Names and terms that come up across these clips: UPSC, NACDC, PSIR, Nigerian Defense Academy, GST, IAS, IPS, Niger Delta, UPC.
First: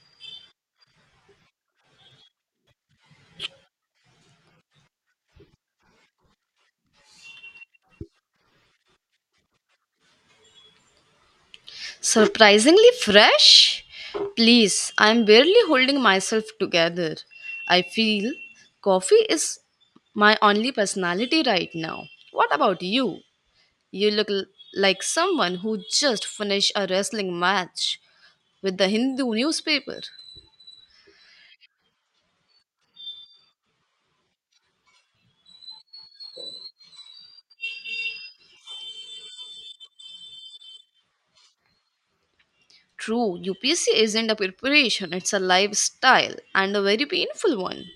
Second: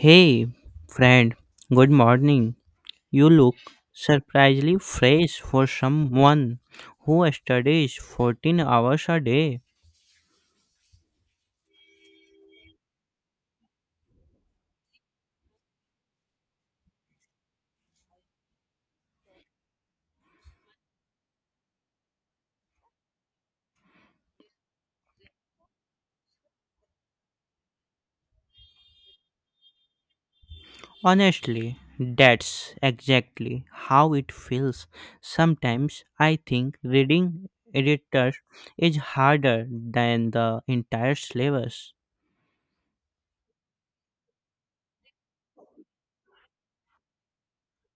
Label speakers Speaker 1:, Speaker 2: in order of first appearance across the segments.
Speaker 1: Hey, friend, good morning. You look surprisingly fresh for someone who studies 14 hours a day.
Speaker 2: Surprisingly fresh? Please, I'm barely holding myself together. I feel coffee is my only personality right now. What about you? You look like someone who just finished a wrestling match with the Hindu newspaper.
Speaker 1: Honestly, that's exactly how it feels. Sometimes I think reading editors is harder than the entire syllabus.
Speaker 2: True, UPC isn't a preparation, it's a lifestyle and a very painful one.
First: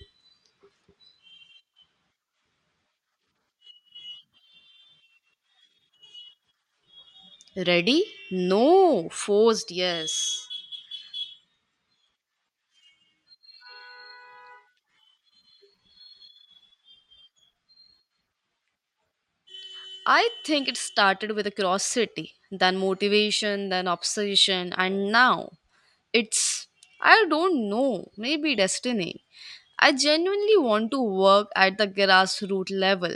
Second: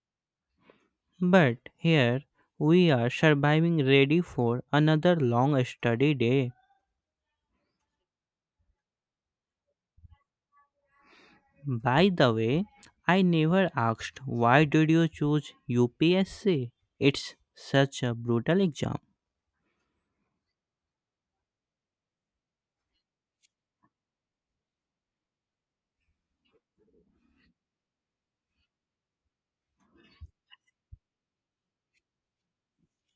Speaker 1: But here we are surviving ready for another long study day.
Speaker 2: Ready? No. Forced, yes.
Speaker 1: By the way, I never asked why did you choose UPSC? It's such a brutal exam.
Speaker 2: I think it started with a curiosity, then motivation, then obsession, and now it's, I don't know, maybe destiny. I genuinely want to work at the grassroots level.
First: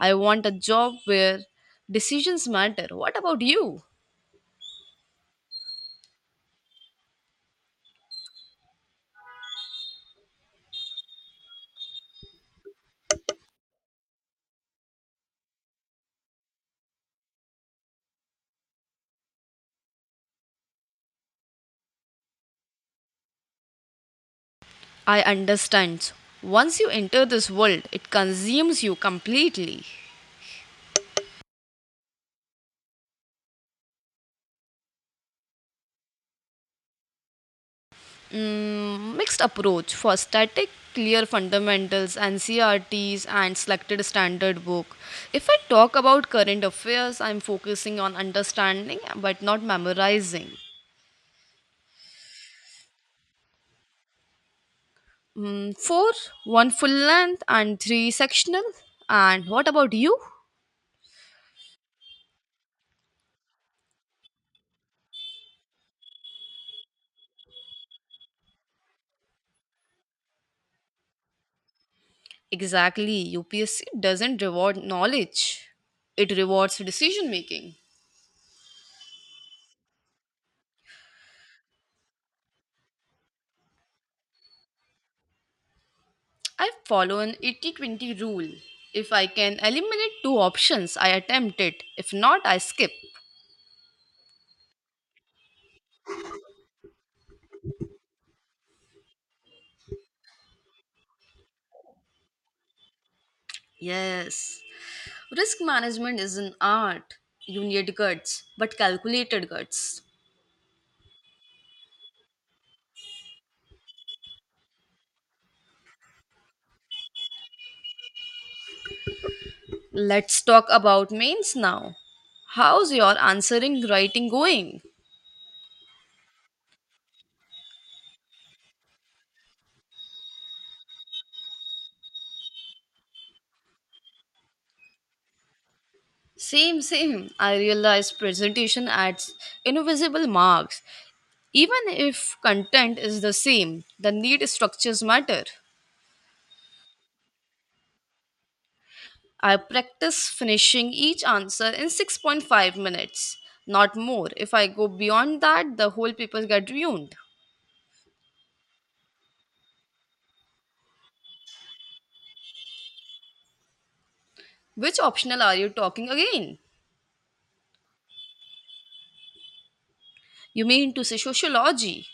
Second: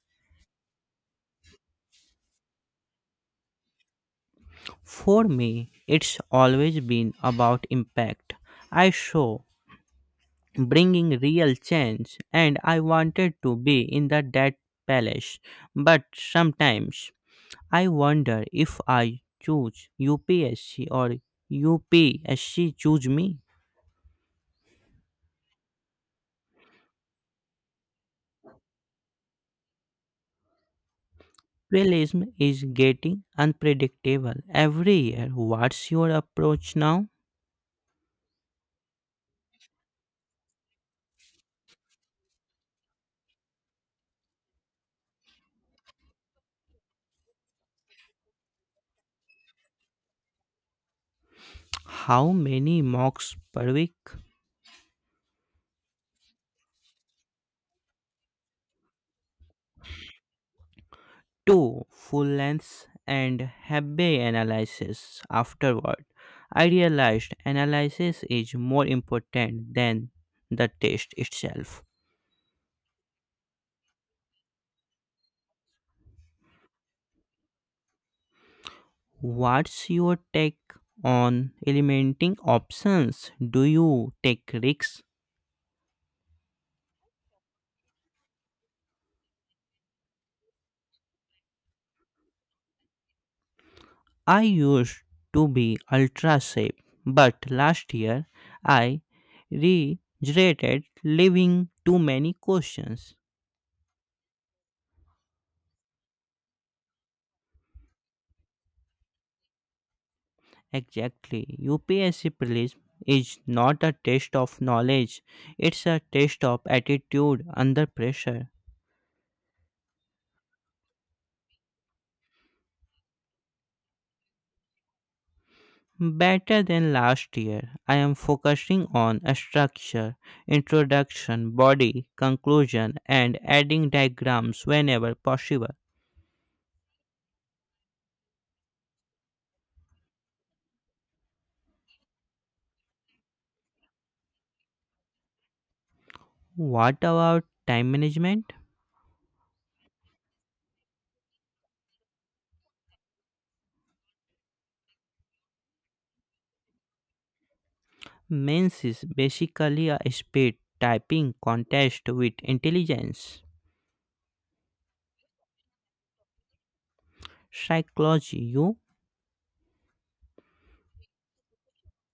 Speaker 2: I want a job where decisions matter. What about you?
Speaker 1: For me, it's always been about impact. I saw bringing real change and I wanted to be in the dead palace. But sometimes I wonder if I choose UPSC or UPSC choose me.
Speaker 2: I understand. Once you enter this world, it consumes you completely.
Speaker 1: Realism is getting unpredictable every year. What's your approach now?
Speaker 2: Mixed approach for static, clear fundamentals and crts and selected standard book. If I talk about current affairs, I'm focusing on understanding but not memorizing.
Speaker 1: How many mocks per week?
Speaker 2: 4, 1 full length and 3 sectional. And what about you?
Speaker 1: Two full lengths and Hebbe analysis afterward. I realized analysis is more important than the test itself.
Speaker 2: Exactly, upsc doesn't reward knowledge, it rewards decision making.
Speaker 1: What's your take on eliminating options? Do you take risks?
Speaker 2: I follow an 80-20 rule. If I can eliminate two options, I attempt it. If not, I skip.
Speaker 1: I used to be ultra safe, but last year I regretted leaving too many questions.
Speaker 2: Yes. Risk management is an art. You need guts, but calculated guts.
Speaker 1: Exactly. UPSC prelims is not a test of knowledge, it's a test of attitude under pressure.
Speaker 2: Let's talk about mains now. How's your answering writing going?
Speaker 1: Better than last year, I am focusing on structure, introduction, body, conclusion, and adding diagrams whenever possible.
Speaker 2: Same, same. I realize presentation adds invisible marks. Even if content is the same, the need structures matter.
Speaker 1: What about time management?
Speaker 2: I practice finishing each answer in 6.5 minutes, not more. If I go beyond that, the whole paper get ruined.
Speaker 1: Men's is basically a speed typing contest with intelligence,
Speaker 2: Which optional are you talking again?
Speaker 1: psychology, you,
Speaker 2: You mean to say sociology?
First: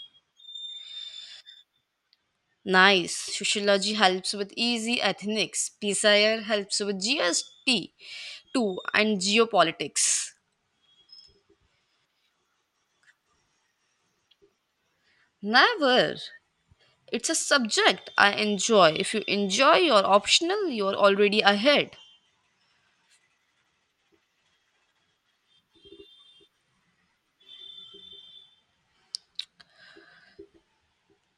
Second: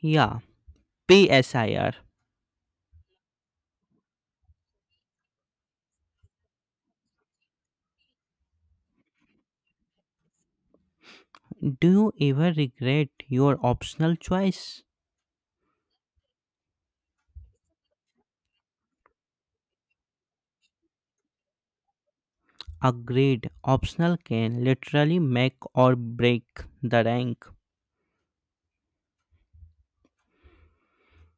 Speaker 1: yeah, PSIR.
Speaker 2: Nice. Sociology helps with easy ethnics. PSIR helps with GST too and geopolitics.
Speaker 1: Do you ever regret your optional choice?
Speaker 2: Never. It's a subject I enjoy. If you enjoy your optional, you're already ahead.
Speaker 1: A grade optional can literally make or break the rank.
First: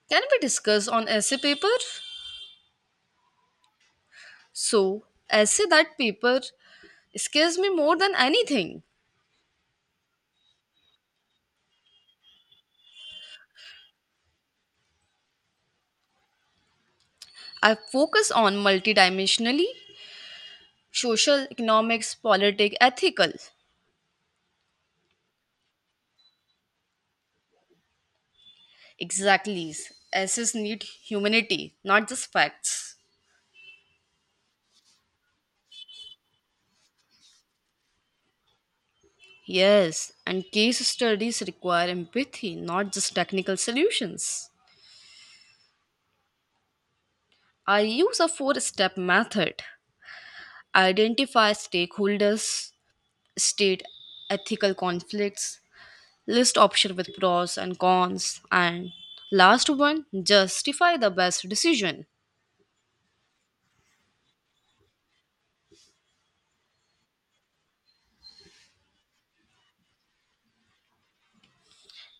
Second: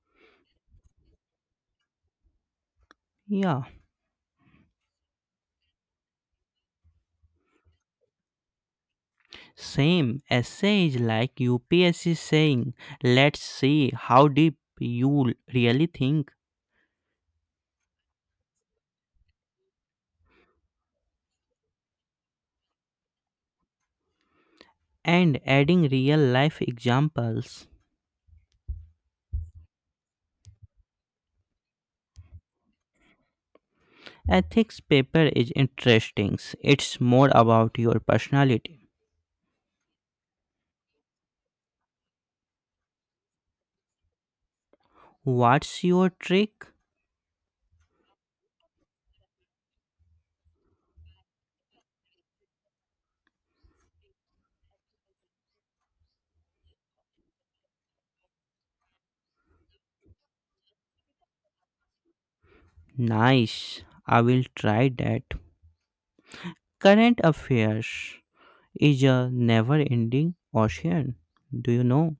Speaker 2: Can we discuss on essay paper?
Speaker 1: Yeah,
Speaker 2: So, essay that paper scares me more than anything.
Speaker 1: same essay is like UPSC saying, let's see how deep you really think,
Speaker 2: I focus on multidimensionally social, economics, politics, ethical.
Speaker 1: and adding real life examples.
Speaker 2: Exactly. Essays need humanity, not just facts.
Speaker 1: Ethics paper is interesting. It's more about your personality.
Speaker 2: Yes, and case studies require empathy, not just technical solutions.
Speaker 1: What's your trick?
Speaker 2: I use a four step method: identify stakeholders, state ethical conflicts, list option with pros and cons. And last one, justify the best decision.
Speaker 1: Nice. I will try that. Current affairs is a never ending ocean. Do you know?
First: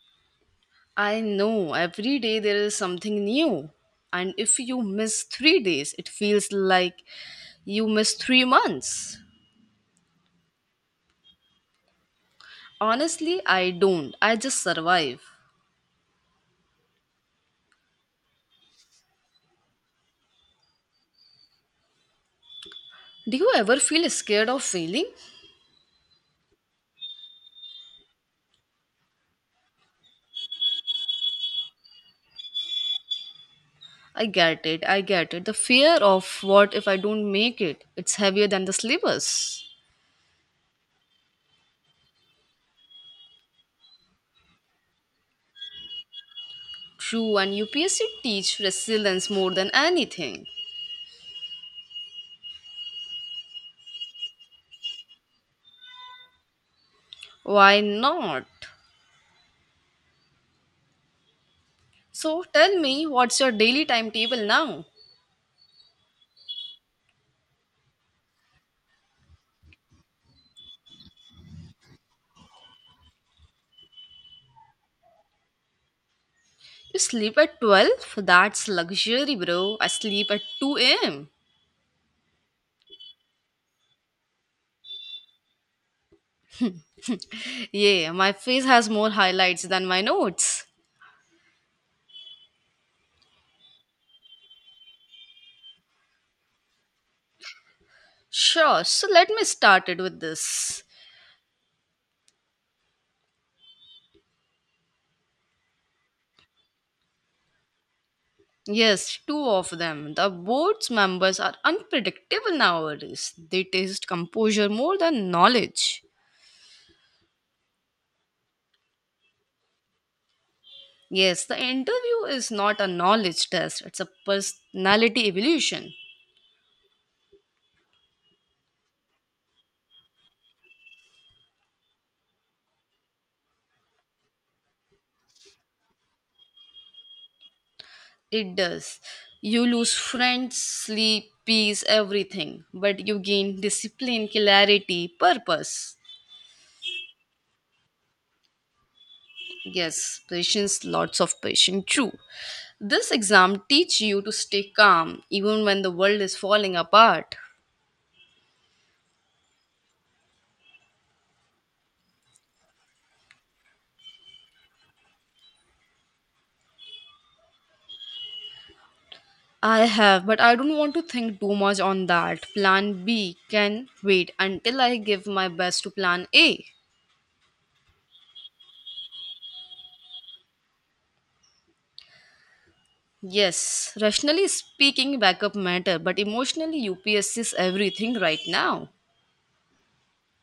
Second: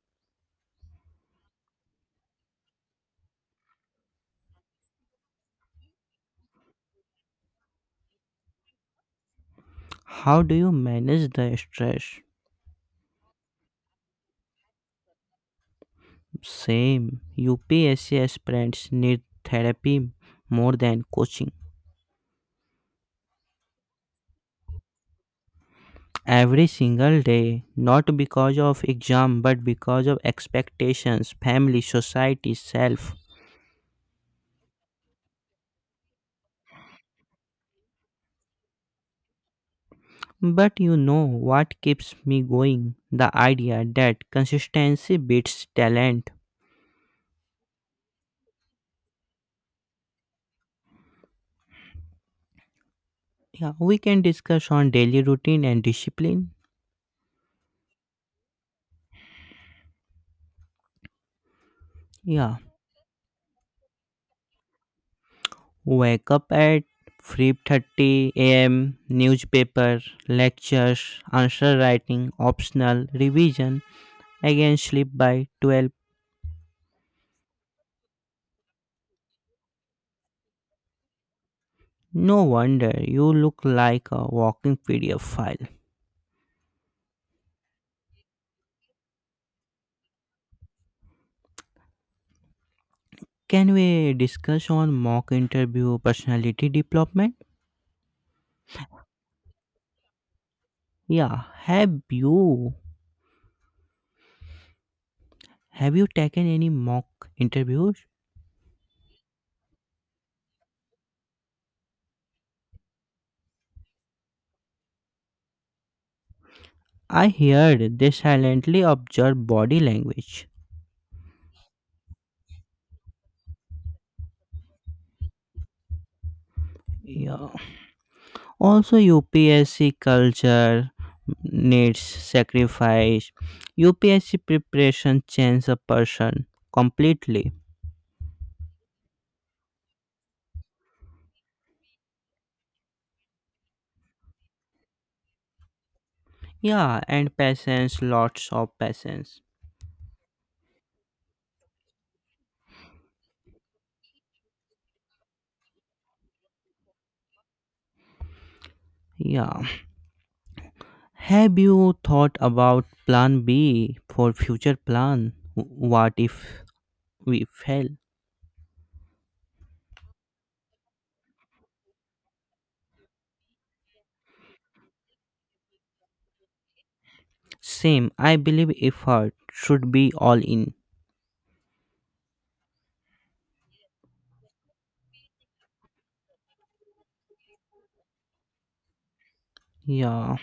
Speaker 2: I know every day there is something new. And if you miss 3 days, it feels like you missed 3 months.
Speaker 1: How do you manage the stress?
Speaker 2: Honestly, I don't. I just survive.
Speaker 1: Same. UPSC aspirants need therapy more than coaching.
Speaker 2: Do you ever feel scared of failing?
Speaker 1: Every single day, not because of exam but because of expectations, family, society, self.
Speaker 2: I get it. I get it. The fear of what if I don't make it? It's heavier than the syllabus.
Speaker 1: But you know what keeps me going? The idea that consistency beats talent.
Speaker 2: True, and UPSC teach resilience more than anything.
Speaker 1: Yeah, we can discuss on daily routine and discipline.
Speaker 2: Why not? So
Speaker 1: Yeah,
Speaker 2: tell me, what's your daily timetable now?
Speaker 1: wake up at 3:30 a.m., newspaper, lectures, answer writing, optional revision. Again sleep by 12.
Speaker 2: You sleep at 12? That's luxury, bro. I sleep at 2 am.
Speaker 1: No wonder you look like a walking PDF file.
Speaker 2: Yeah, my face has more highlights than my notes.
Speaker 1: Can we discuss on mock interview personality development?
Speaker 2: Sure, so let me start it with this.
Speaker 1: Yeah, have you Have you taken any mock interviews?
Speaker 2: Yes, two of them. The board's members are unpredictable nowadays. They test composure more than knowledge.
Speaker 1: I heard they silently observe body language.
Speaker 2: Yes, the interview is not a knowledge test, it's a personality evolution.
Speaker 1: Yeah. Also, UPSC culture needs sacrifice. UPSC preparation changes a person completely.
Speaker 2: It does. You lose friends, sleep, peace, everything, but you gain discipline, clarity, purpose.
Speaker 1: Yeah, and patience, lots of patience.
Speaker 2: Yes, patience, lots of patience, true. This exam teach you to stay calm even when the world is falling apart.
Speaker 1: Yeah. Have you thought about plan B for future plan? What if we fail?
Speaker 2: I have, but I don't want to think too much on that. Plan B can wait until I give my best to plan A.
Speaker 1: Same, I believe effort should be all in.
Speaker 2: Yes, rationally speaking, backup matter, but emotionally, UPSC is everything right now.
Speaker 1: Yeah,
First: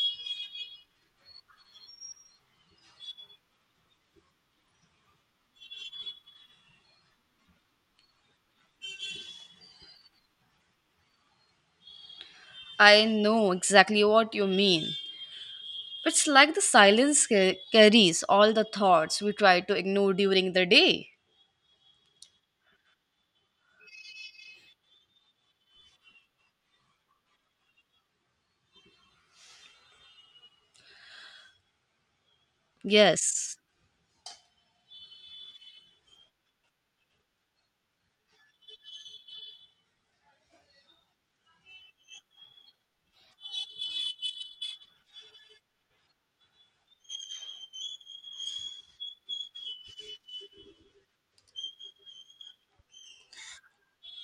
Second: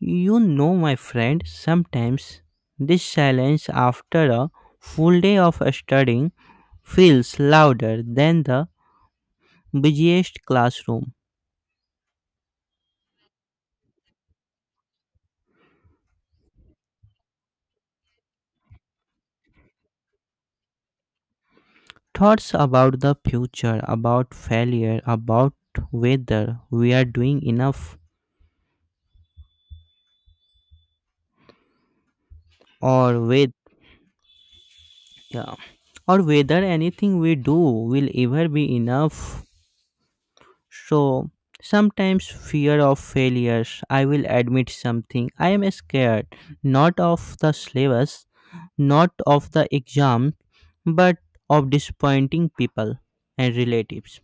Speaker 1: you know, my friend, sometimes this silence after a full day of studying feels louder than the busiest classroom.
Speaker 2: I know exactly what you mean. It's like the silence carries all the thoughts we try to ignore during the day.
Speaker 1: Thoughts about the future, about failure, about whether we are doing enough or with
Speaker 2: Yes.
Speaker 1: yeah, or whether anything we do will ever be enough. So sometimes fear of failures. I will admit something. I am scared not of the syllabus, not of the exam, but of disappointing people and relatives.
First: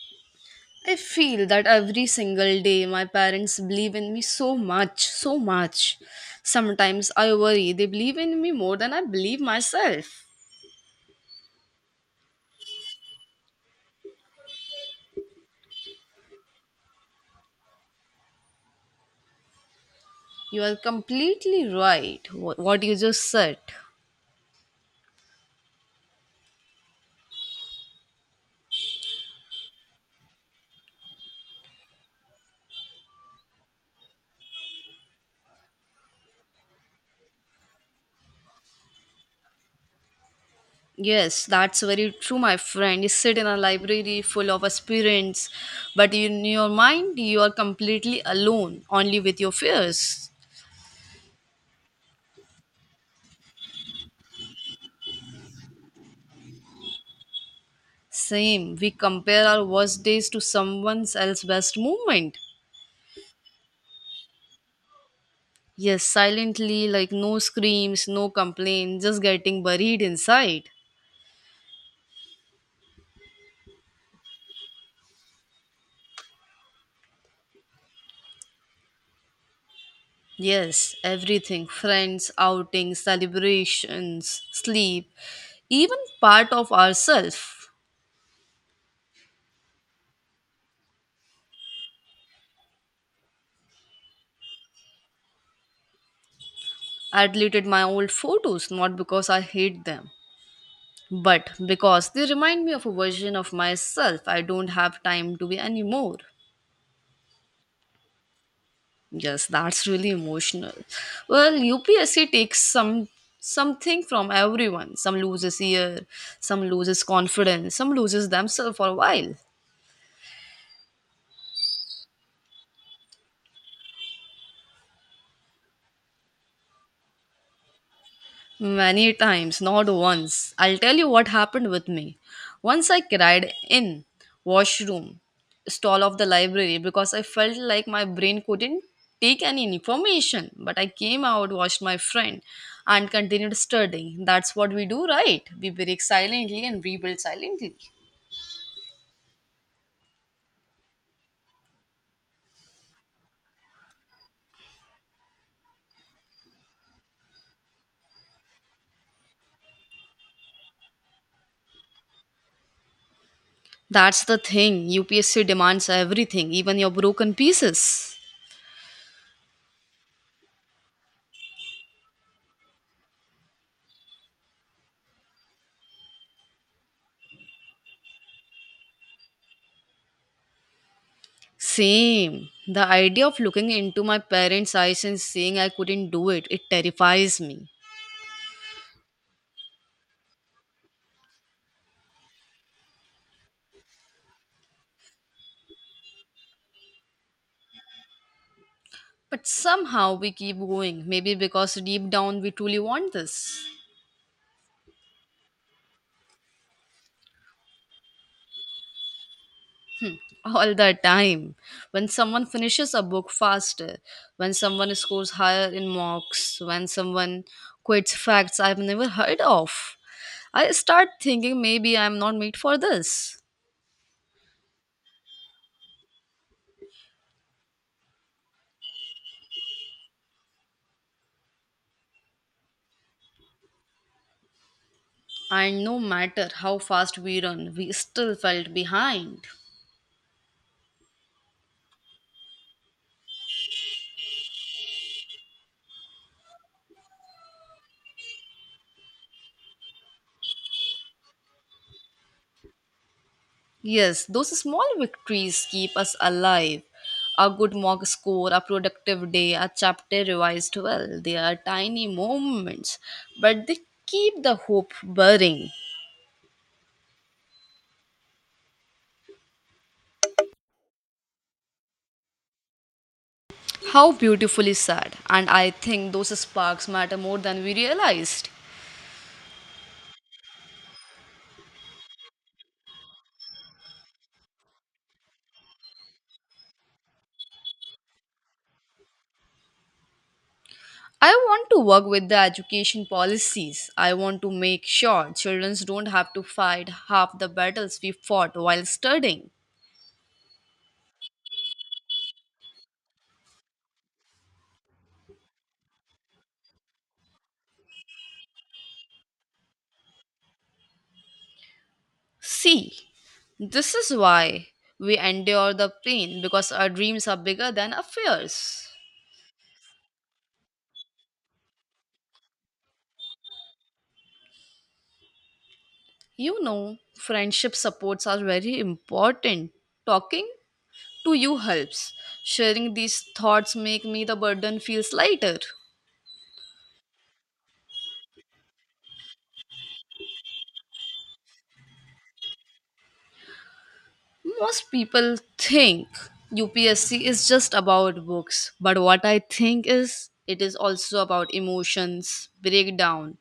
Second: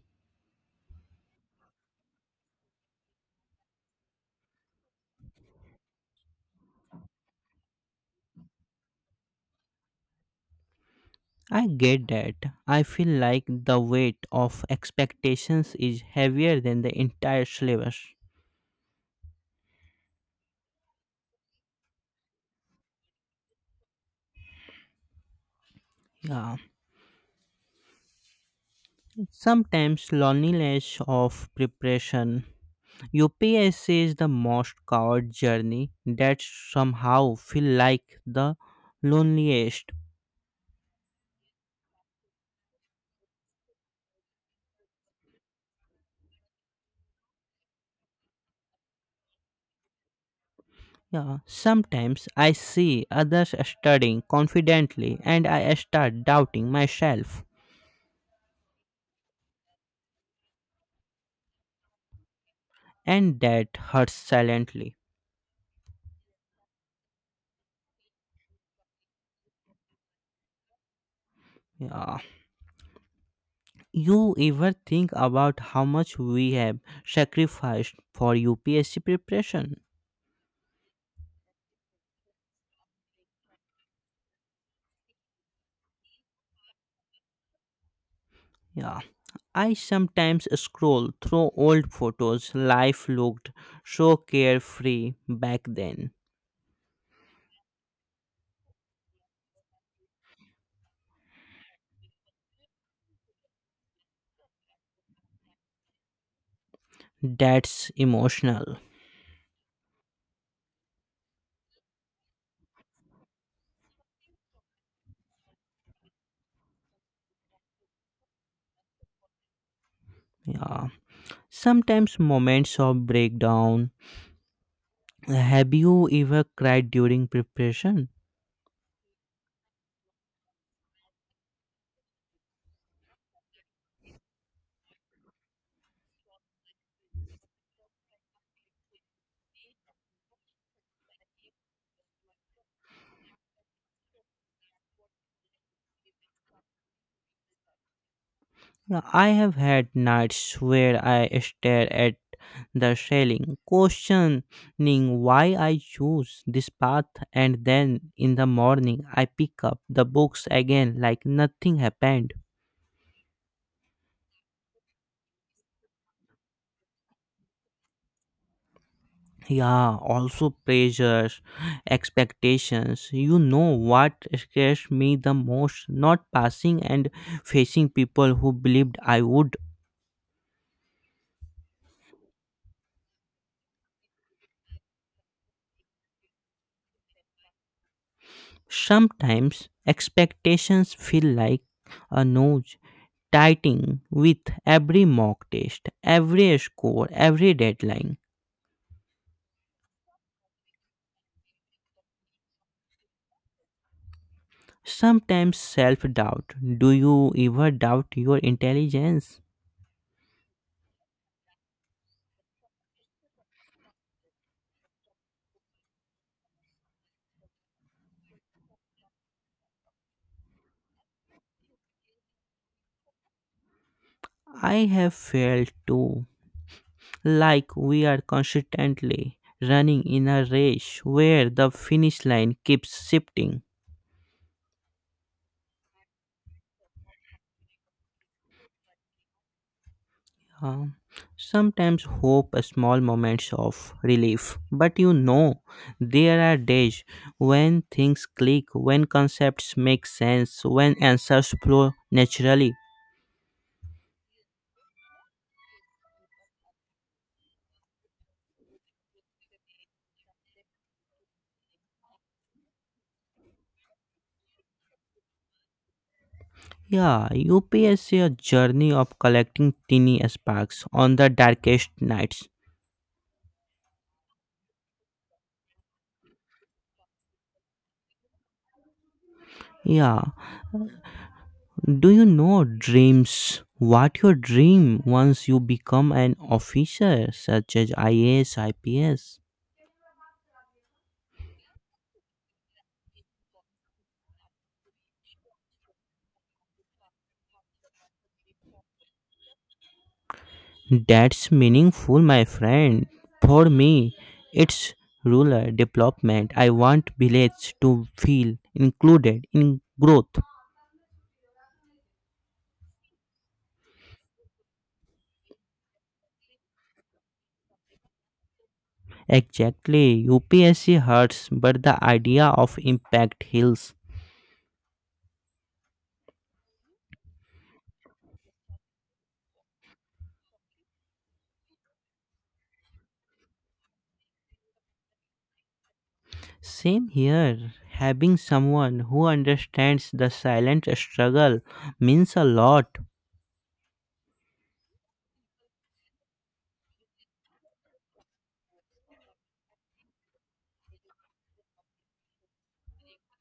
Speaker 2: I feel that every single day my parents believe in me so much, so much. Sometimes I worry they believe in me more than I believe myself.
Speaker 1: I get that. I feel like the weight of expectations is heavier than the entire syllabus.
Speaker 2: You are completely right, what you just said.
Speaker 1: Yeah. Sometimes loneliness of preparation. UPSC is the most coward journey that somehow feel like the loneliest.
Speaker 2: Yes, that's very true, my friend. You sit in a library full of aspirants, but in your mind, you are completely alone, only with your fears.
Speaker 1: Yeah, sometimes I see others studying confidently and I start doubting myself,
Speaker 2: Same, we compare our worst days to someone else's best moment.
Speaker 1: and that hurts silently.
Speaker 2: Yes, silently, like no screams, no complaints, just getting buried inside.
Speaker 1: Yeah. You ever think about how much we have sacrificed for UPSC preparation?
Speaker 2: Yes, everything friends, outings, celebrations, sleep, even part of ourself.
Speaker 1: Yeah, I sometimes scroll through old photos. Life looked so carefree back then.
Speaker 2: I deleted my old photos not because I hate them, but because they remind me of a version of myself I don't have time to be anymore.
Speaker 1: That's emotional.
Speaker 2: Yes, that's really emotional. Well, UPSC takes something from everyone. Some loses ear, some loses confidence, some loses themselves for a while.
Speaker 1: Yeah, sometimes moments of breakdown. Have you ever cried during preparation?
Speaker 2: Many times, not once. I'll tell you what happened with me. Once I cried in washroom stall of the library because I felt like my brain couldn't take any information. But I came out, washed my friend, and continued studying. That's what we do, right? We break silently and rebuild silently.
Speaker 1: Yeah, I have had nights where I stare at the ceiling, questioning why I choose this path, and then in the morning I pick up the books again like nothing happened.
Speaker 2: That's the thing. UPSC demands everything, even your broken pieces.
Speaker 1: Yeah, also pressures, expectations. You know what scares me the most? Not passing and facing people who believed I would.
Speaker 2: Same. The idea of looking into my parents' eyes and saying I couldn't do it, it terrifies me.
Speaker 1: Sometimes expectations feel like a nose tightening with every mock test, every score, every deadline.
Speaker 2: But somehow we keep going. Maybe because deep down we truly want this.
Speaker 1: Sometimes self doubt. Do you ever doubt your intelligence?
Speaker 2: All the time. When someone finishes a book faster, when someone scores higher in mocks, when someone quotes facts I've never heard of, I start thinking maybe I'm not made for this.
Speaker 1: I have failed too, like we are constantly running in a race where the finish line keeps shifting.
Speaker 2: And no matter how fast we run, we still felt behind.
Speaker 1: Um, Sometimes hope a small moments of relief, but you know there are days when things click, when concepts make sense, when answers flow naturally.
Speaker 2: Yes, those small victories keep us alive. A good mock score, a productive day, a chapter revised well. They are tiny moments, but they keep the hope burning.
Speaker 1: Yeah, UPSC is a journey of collecting tiny sparks on the darkest nights.
Speaker 2: How beautifully said. And I think those sparks matter more than we realized.
Speaker 1: Yeah, do you know dreams? What your dream once you become an officer, such as IAS, IPS?
Speaker 2: I want to work with the education policies. I want to make sure children don't have to fight half the battles we fought while studying.
Speaker 1: That's meaningful, my friend. For me, it's rural development. I want village to feel included in growth.
Speaker 2: See, this is why we endure the pain because our dreams are bigger than our fears.
Speaker 1: Exactly, UPSC hurts, but the idea of impact heals.
Speaker 2: You know, friendship supports are very important. Talking to you helps. Sharing these thoughts make me the burden feels lighter.
Speaker 1: Same here. Having someone who understands the silent struggle means a lot.
Speaker 2: Most people think UPSC is just about books, but what I think is it is also about emotions, breakdown.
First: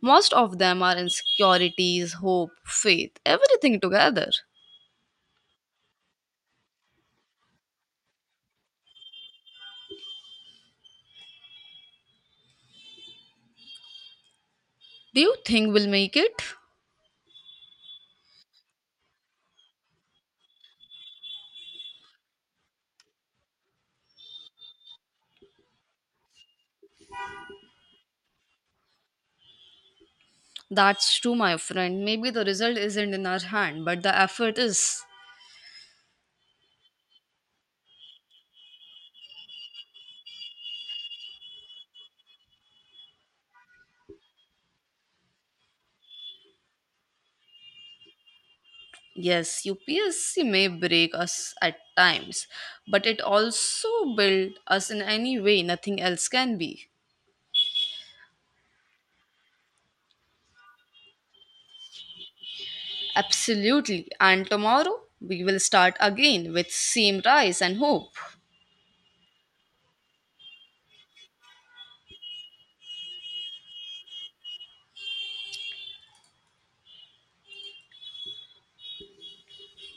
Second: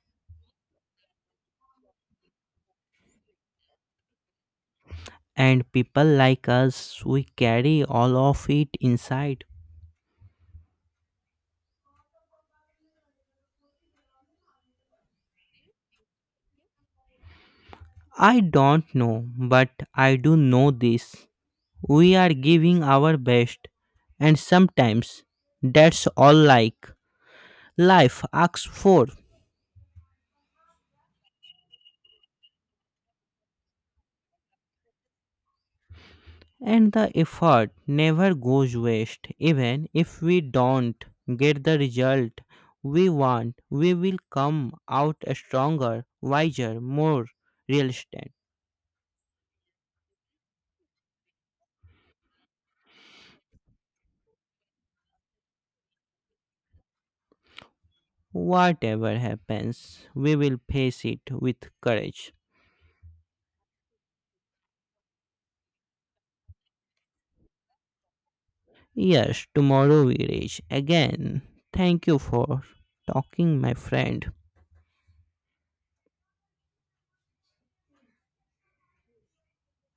Speaker 2: Most of them are insecurities, hope, faith, everything together.
Speaker 1: And people like us, we carry all of it inside.
Speaker 2: Do you think we'll make it?
Speaker 1: I don't know, but I do know this, we are giving our best, and sometimes that's all like life asks for.
Speaker 2: That's true, my friend. Maybe the result isn't in our hand, but the effort is.
Speaker 1: And the effort never goes waste. Even if we don't get the result we want, we will come out stronger, wiser, more realistic.
Speaker 2: Yes, UPSC may break us at times, but it also builds us in any way nothing else can be.
Speaker 1: Whatever happens, we will face it with courage.
Speaker 2: Absolutely. And tomorrow we will start again with same rice and hope.
Speaker 1: Yes, tomorrow we rage again. Thank you for talking, my friend.